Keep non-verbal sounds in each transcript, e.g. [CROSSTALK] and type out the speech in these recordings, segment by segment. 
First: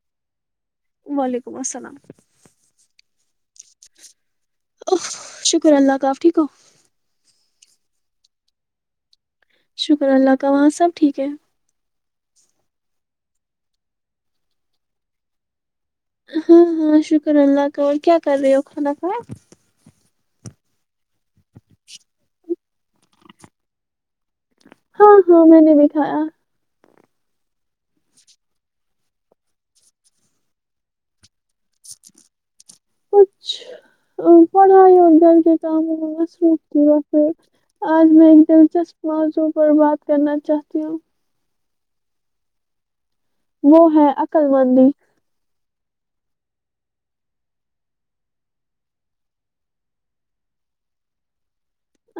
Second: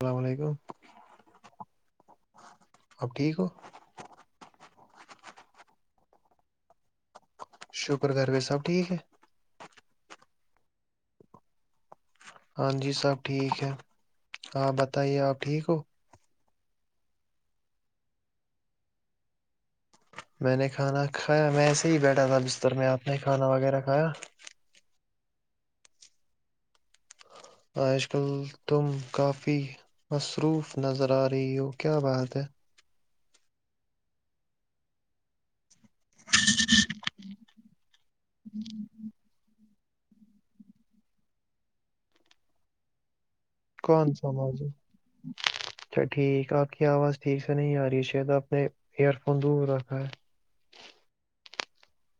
السلام علیکم وعلیکم السلام آپ ٹھیک ہو ا شکر اللہ کاف ٹھیک ہو شکر کرار بھی سب ٹھیک ہے شکر اللہ کا وہاں سب ٹھیک ہے ہاں جی سب ٹھیک ہے ہاں بتائیے آپ ٹھیک ہو ہاں ہاں شکر اللہ کا اور کیا کر رہے ہو کھانا کھا میں نے کھانا کھایا میں ایسے ہی بیٹھا تھا جسستر میں آپ نے کھانا وغیرہ کھایا ہاں ہاں میں نے بھی کایا آج کل تم کافی مصروف نظر آ رہے رہی ہو کیا بات ہے کچھ پڑھائی اور جل کے تس روپتی و پھر [INAUDIBLE] آج میں آک دلچسپ موازو [UNINTELLIGIBLE] پر بات کرنا چاہتی ہوں وہ ہے کون سا عقل موضوع مندی اچھا ٹھیک آپ کی آواز ٹھیک سے نہیں آ رہی شاید آپ نے ایئر فون دور رکھا ہے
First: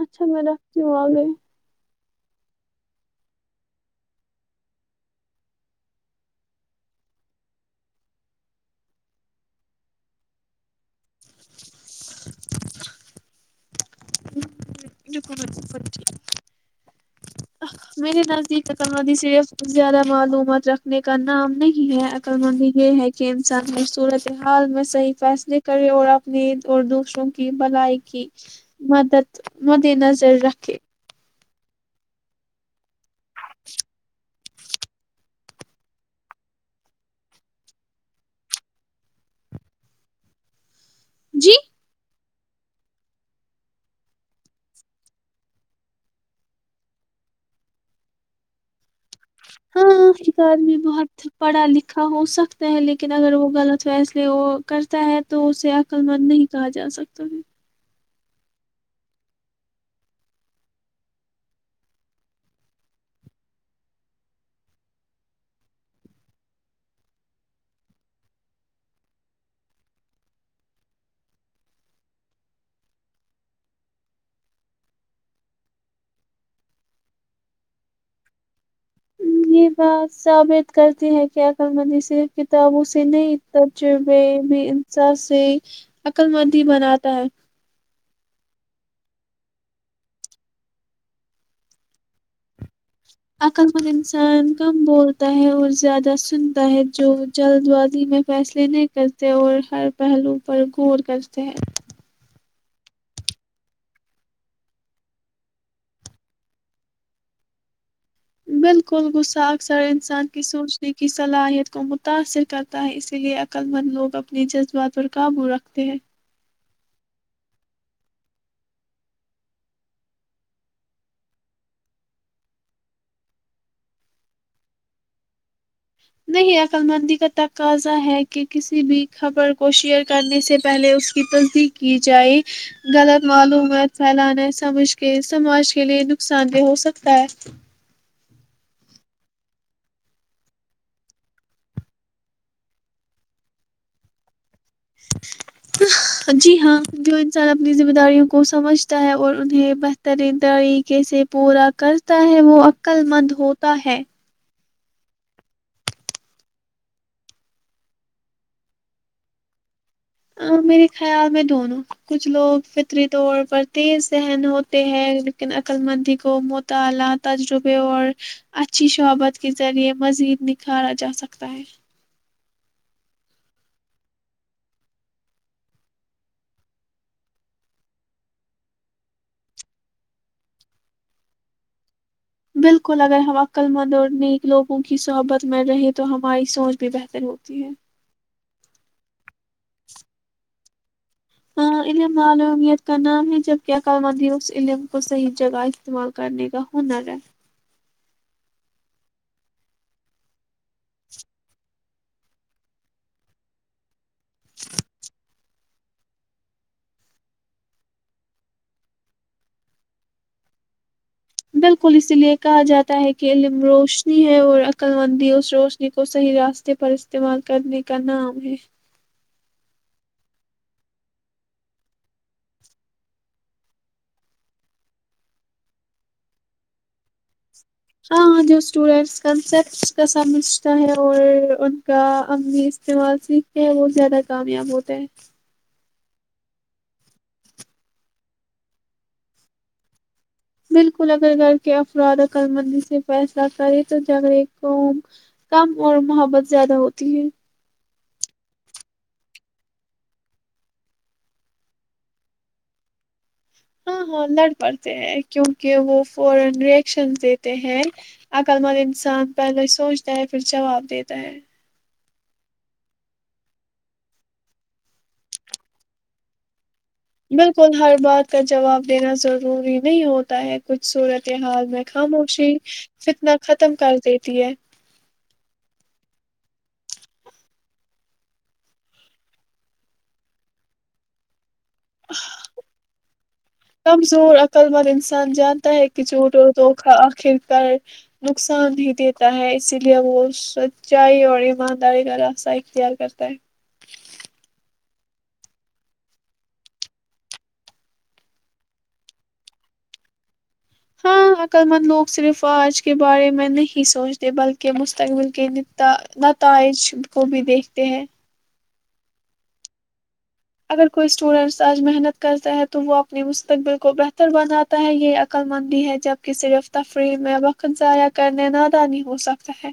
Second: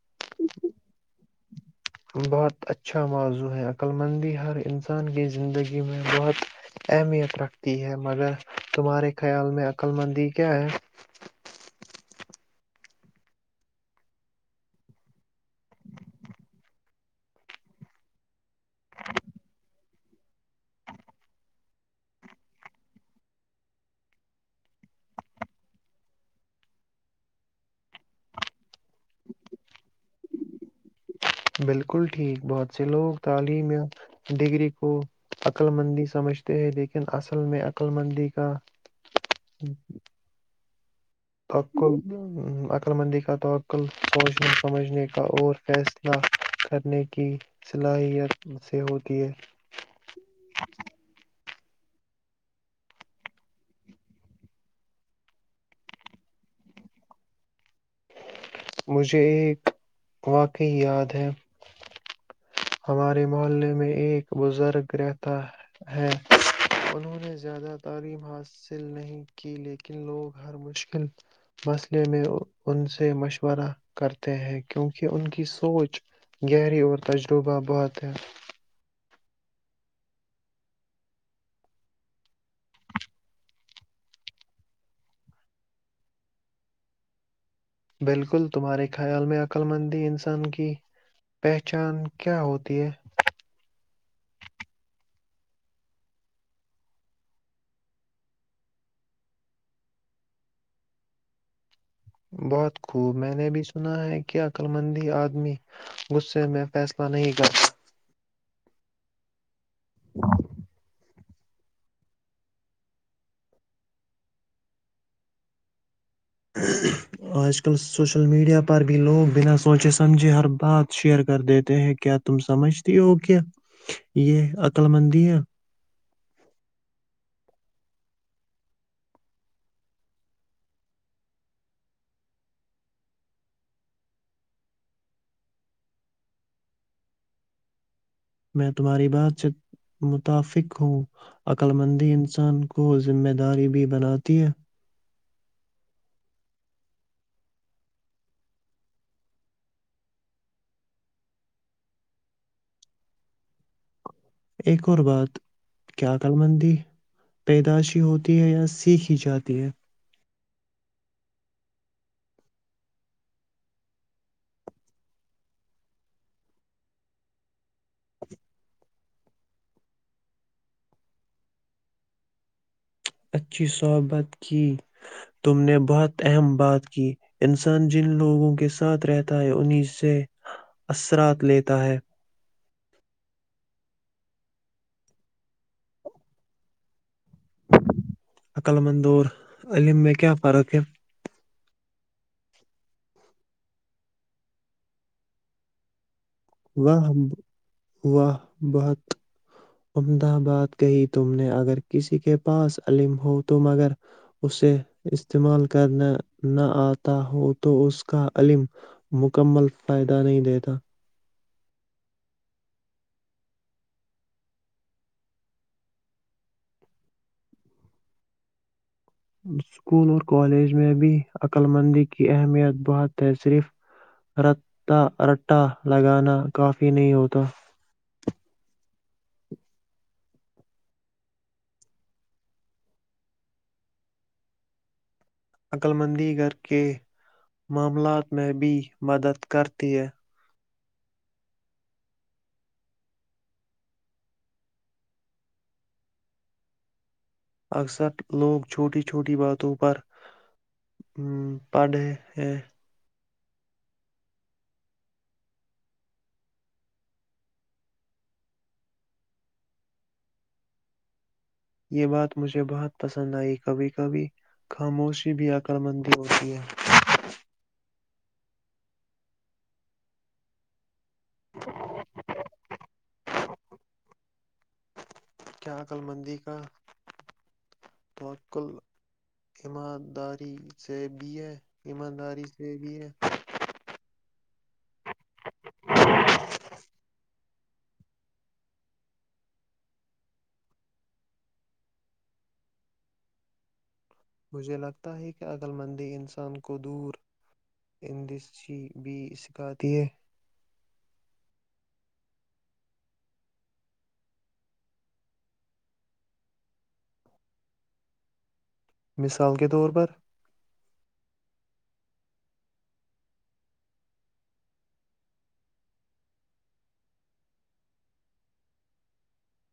اچھا میں رکھتی ہوں آگے بہت اچھا موضوع ہے عقل مندی ہر انسان کی زندگی میں بہت اہمیت رکھتی ہے مگر تمہارے خیال میں عقللمندی کیا ہے میرے نزدیک عقل مندی صرف زیادہ معلومات رکھنے کا نام نہیں ہے عقل مندی یہ ہے کہ انسان خب صورت حال میں صحیح فیصلے کرے اور اپنے اور دوسروں کی بھلائی کی مدد مد نظر رکھے بالکل ٹھیک بہت ج سے لوگ تعلیم یا ڈگری کو عقللمندی سمجھتے ہیں لیکن اصل میں عقللمندی کا جی تو [UNINTELLIGIBLE] عقلمندی کا توقل سوچنے سمجھنے کا اور فیصلہ کرنے کی صلاحیت سے ہوتی ہے ہاں ایک آدمی بہت پڑھا لکھا ہو سکتا ہے لیکن اگر وہ غلط فیصلے کرتا ہے تو اسے عقل مند نہیں کہا جا سکتا مجھے ایک واقعی یاد ہے ہمارے محلے میں ایک بزرگ رہتا ہے انہوں نے زیادہ تعلیم حاصل نہیں کی لیکن لوگ ہر مشکل مسئلے میں ان سے مشورہ کرتے ہیں کیونکہ ان کی سوچ گہری اور تجہ روبہ بہت ہے یہ بات ثابت کرتی ہے کہ عقل مندی صرف کتابوں سے نہیں تجربے بھی انسا سے عقل مندی بناتا ہے بالکل تمہارے خیال میں عقللمندی انسان کی پہچان کیا ہوتی ہے عقل مند انسان کم بولتا ہے اور زیادہ سنتا ہے جو جلد بازی میں فیصلے نہیں کرتے اور ہر پہلو پر غور کرتے ہیں بہت خوب میں نے بھی سنا ہے کیا عقللمندی آدمی غے میں فیصلہ نہیں کر بالکل گس آ سارے انسان کی سوچنے کی کی صلاحیت کو متاثر کرتا ہے اسی لیے عقل مند لوگ اپنے جذبات پر قابو رکھتے ہیں آج کل سوشل میڈیا پر بھی لوگ بنا سوچے سمجھے ہر بات شیئر کر دیتے ہیں کیا تم سمجھتی ہو کیا یہ عقللمندیا نہیں عقللمندی کا تقاضا ہے کہ کسی بھی خبر کو شیئر کرنے سے پہلے اس کی تصدیق کی جائے غلط معلومات پھیلانا سمجھ کے سماج کے لئے نقصان دہ ہو سکتا ہے میں تمہاری بات سے متفق ہوں عقللمندی انسان کو ذمہ داری بھی بناتی ہے جی ہاں جو انسان اپنی ذمہ داریوں کو سمجھتا ہے اور انہیں بہترین طریقے سے پورا کرتا ہے وہ عقل مند ہوتا ہے ایک اور بات کیا عقلمندی پیدائشی ہوتی ہے یا سیکھی جاتی ہے ا میرے خیال میں دونوں کچھ لوگ فطری طور پر تیز ذہن ہوتے ہیں لیکن عقللمندی کو مطالعہ تجربے اور اچھی شحبت کے ذریعے مزید نکھارا جا سکتا ہے [INAUDIBLE] اچھی صحبت کی تم نے بہت اہم بات کی انسان جن لوگوں کے ساتھ رہتا ہے انہی سے اثرات لیتا ہے بالکل اگر ہم عقللمند اور نیک لوگوں کی صحبت مر رہے تو ہماری سوچ بھی بہتر ہوتی ہے عقل مندور علم میں کیا فرق ہے ہ علم معلومیت کا نام ہے جب کیا ک مدھی اس علم کو صحیح جگہ استعمال کرنے کا ہنر واہ ہے واہ بہت امد آباد کہی تم نے اگر کسی کے پاس عم ہو تو مگر اسے استعمال کرنا نہ آتا ہو تو اس کا علم مکمل فائدہ نہیں دیتا بالکل اسی لئے کہا جاتا ہے کہ علم روشنی ہے اور عقللمندی اس روشنی کو صحیح راستے پر استعمال کرنے کا نام ہے اسکول اور کالج میں بھی عقلمندی کی اہمیت بہت ہے صرف رتا رٹا لگانا کافی نہیں ہوتا ہاں ہاں جو اسٹوڈینٹس کنسپٹس کا سمجھتا ہے اور ان کا عملی استعمال سیکھتے ہیں وہ زیادہ کامیاب ہوتا ہے عقلمندی گھر کے معاملات میں بھی مدد کرتی ہے بالکل اگر گھر کے افراد عقل مندی سے فیصلہ کرے تو جگڑے کووم کم اور محبت زیادہ ہوتی ہے اکثر لوگ چھوٹی چھوٹی باتوں پر ا پڑھے ہیں [UNINTELLIGIBLE] یہ بات مجھے بہت پسند آئی کبھی کبھی خاموشی بھی عکر مندی ہوتی ہے بالکل ہر بات کا جواب دینا ضروری نہیں ہوتا ہے کچھ صورج ف حال میں خ موشی فتنا ختم کر دیتی ہے کیا عقللمندی کا مقل ایمداری سے بھی ہے ایمانداری سے بھی ہے نقل وند انسان جانتا ہے کہ چوٹ اور دوکھا آخر پر نقصان ہی دیتا ہے اسی لیے وہ سچائی اور ایمانداری کا راستہ اختیار کرتا ہے مجھے لگتا ہے کہ عقل مندی انسان کو دور اندچی بھی سکھاتی ہے ہاں عقل مند لوگ صرف آج کے بارے میں نہیں سوچتے بلکہ مستقبل کے نتائج کو بھی دیکھتے ہیں مثال کے طور پر اگر کوئی اسٹوڈنٹس آج محنت کرتا ہے تو وہ اپنے مستقبل کو بہتر بناتا ہے یہ عقللمندی ہے جبکہ صرف تفریح میں وقت ضائع کرنے نادہ نہیں ہوسکتا ہے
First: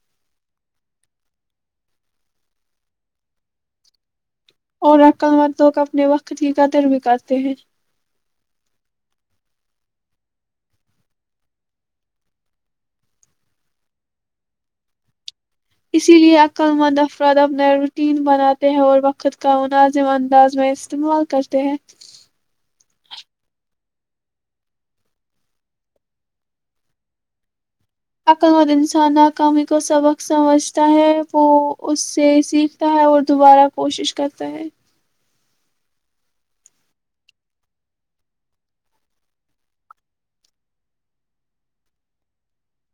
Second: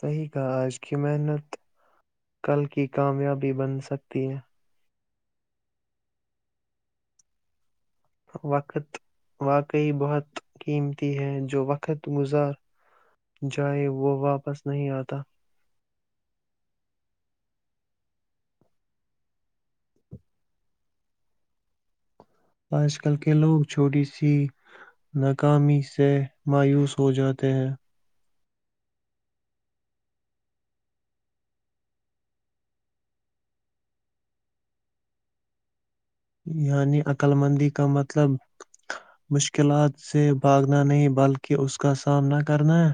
صحیح کہا آج کی محنت کل کی کامیابی بن سکتی ہے اور عقل وت لوگ اپنے وقت کی قدر بھی کرتے ہیں وقت واقعی بہت قیمتی ہے جو وقت گزار جائے وہ واپس نہیں آتا اسی لیے عقل مند افراد اپنا روٹین بناتے ہیں اور وقت کا مناظم انداز میں استعمال کرتے ہیں آج کل کے لوگ چھوٹی سی ناکامی سے مایوس ہو جاتے ہیں [UNINTELLIGIBLE] [UNINTELLIGIBLE] یعنی عقلمندی کا مطلب مشکلات سے بھاگنا نہیں بلکہ اس کا سامنا کرنا ہے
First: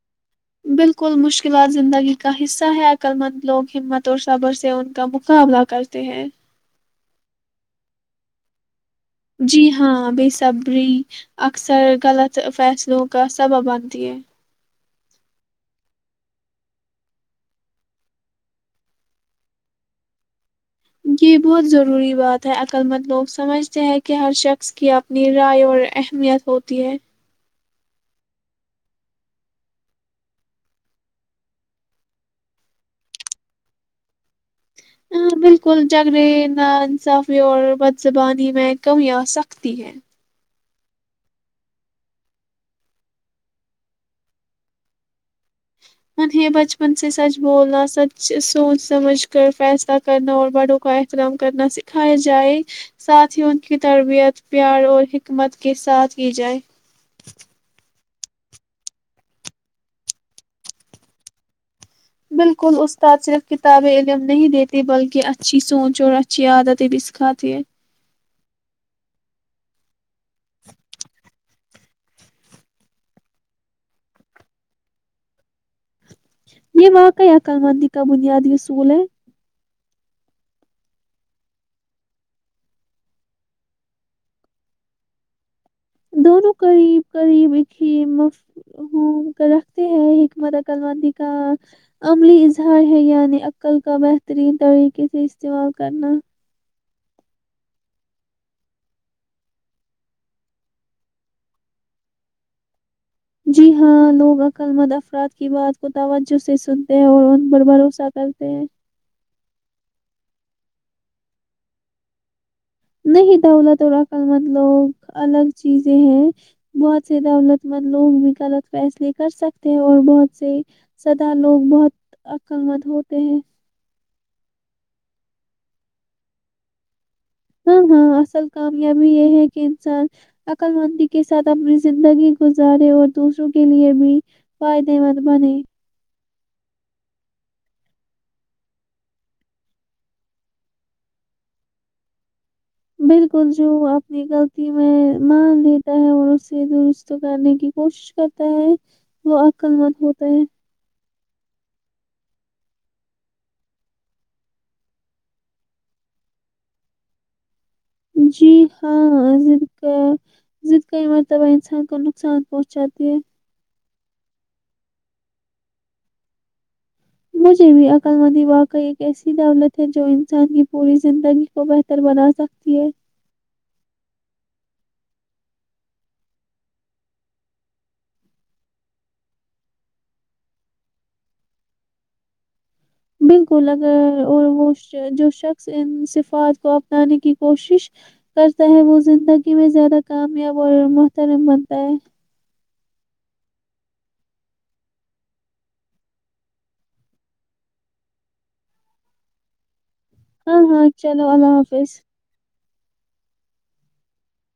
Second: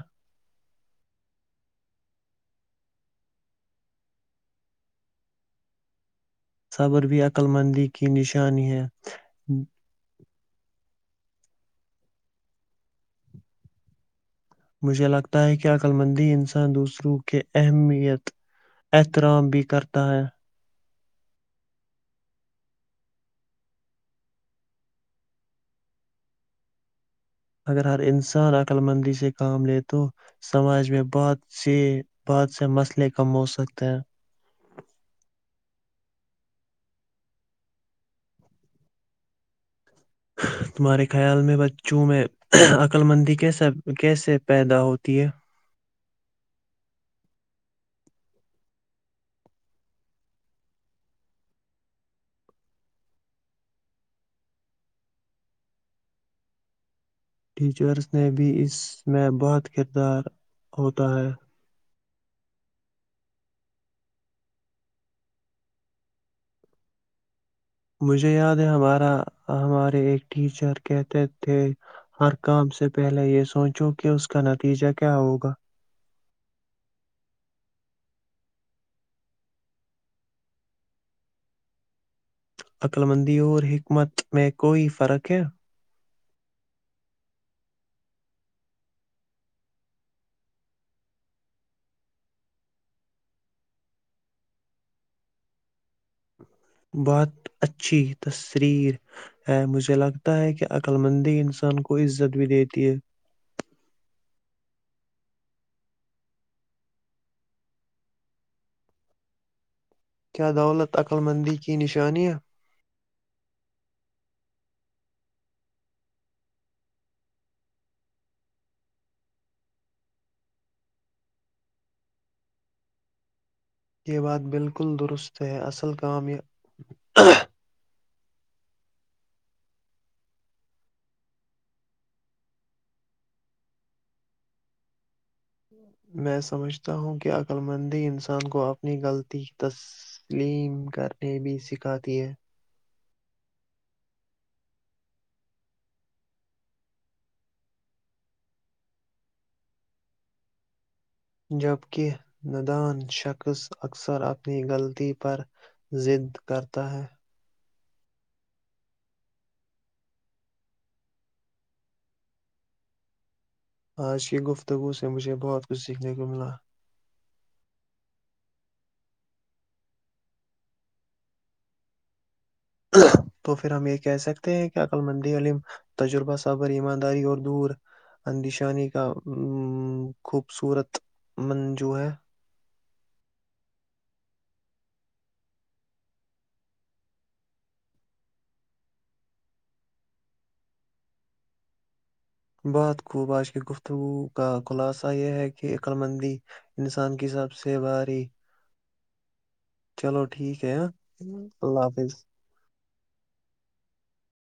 بالکل مشکلات زندگی کا حصہ ہے عقل مند لوگ ہمت اور صبر سے ان کا مقابلہ کرتے ہیں صبر بھی عقلمندی کی نشان ہے جی ہاں بےسبری اکثر غلط فیصلوں کا سبب بنتی ہے مجھے لگتا ہے کہ عقللمندی انسان دوسروں کے اہمیت احترام بھی کرتا ہے یہ بہت ضروری بات ہے عقل مند لوگ سمجھتے ہیں کہ ہر شخص کی اپنی رائے اور اہمیت ہوتی ہے اگر ہر انسان عقللمندی سے کام لے تو سماج میں سے بعد سے مسئلے کم ہوسکتے ہے جگڑے ناانصافی اور بد زبانی میں کمیاں سختی ہیں [UNINTELLIGIBLE] تمہارے خیال میں بچوں میں عقللمندی کیسا کیسے پیدا ہوتی ہے [UNINTELLIGIBLE] [UNINTELLIGIBLE] ٹھیکچر [UNINTELLIGIBLE] نے بھی اس میں بہت کردار ہوتا ہے [UNINTELLIGIBLE] بالکل استاد صرف کتاب علم نہیں دیتے بلکہ اچھی سوچ اور اچھی عادتیں بھی سکھاتی ہے مجھے یاد ہے ہمارا ہمارے ایک ٹیچر کہتے تھے [UNINTELLIGIBLE] ہر کام سے پہلے یہ سوچو کہ اس کا نتیجہ کیا ہوگا یہ واںقع عقللمندی کا بنیادی اصول ہے عقلمندی اور حکمت میں کوئی فرق ہے دونوں قریب قریب رکھتے ہیں حکمت عقل وندی کا عملی اظہار ہے یعنی عقل کا بہترین طریقے سے استعمال کرنا بہت اچھی تشرییر ہے مجھے لگتا ہے کہ عقللمندی انسان کو عزت بھی دیتی ہے جی ہاں لوگ عق مند افراد کی بات کو توجہ سے سنتے ہیں اور ان پر بھروسہ کرتے ہیں کیا دولت عقلمندی کی نشانی ہے نہیں دولت اور عقل مند لوگ الگ چیزیں ہیں بہت سے دولت مند لوگ بھی غلط فیصلے کر سکتے ہیں اور بہت سے سدا لوگ بہت عقل مند ہوتے ہیں یہ بات بالکل درست ہے اصل کام یہ [INAUDIBLE] ہاں ہاں اصل کامیابی یہ ہے کہ انسان عقل مندی کے ساتھ اپنی زندگی گزارے اور دوسروں کے لیے بھی فائدے مند بنے میں سمجھتا ہوں کہ عقلمندی انسان کو اپنی غلطی تسلیم کرنے بھی سکھاتی ہے بالکل جو اپنی غلطی میں مان لیتا ہے اور اسے درست کرنے کی کوشش کرتا ہے وہ عقل مند ہوتا ہے جبک ندان شخص اکثر اپنی غلطی پر د کرتا ہے [INAUDIBLE] جی ہاں د کا ضد کا ہی مرتبہ انسان کو نقصان پہنچاتی ہے آج کی گفتگو سے مجھے بہت کچھ سیکھنے کو ملا مجھے بھی عقل وندی واقع ایک ایسی دولت ہے جو انسان کی پوری زندگی کو بہتر بنا سکتا تو پھر ہم یہ کہہ سکتے ہیں کہ [INAUDIBLE] کیا کلمندی عم تجربہ صابر ایمانداری اور دور اندیشانی کا خوبصورت منجو ہے بالکل اگر اور وہ جو شخص ان صفات کو اپنانے کی کوشش کرتا ہے وہ زندگی میں زیادہ کامیاب اور محترم بنتا ہے بعات کو بعش کی گفتگو کا خلاصہ یہ ہے کہ عقلمندی انسان کی سب سے بھاری چلو ٹھیک ہاں ہے ہاں چلو اللہ حافظ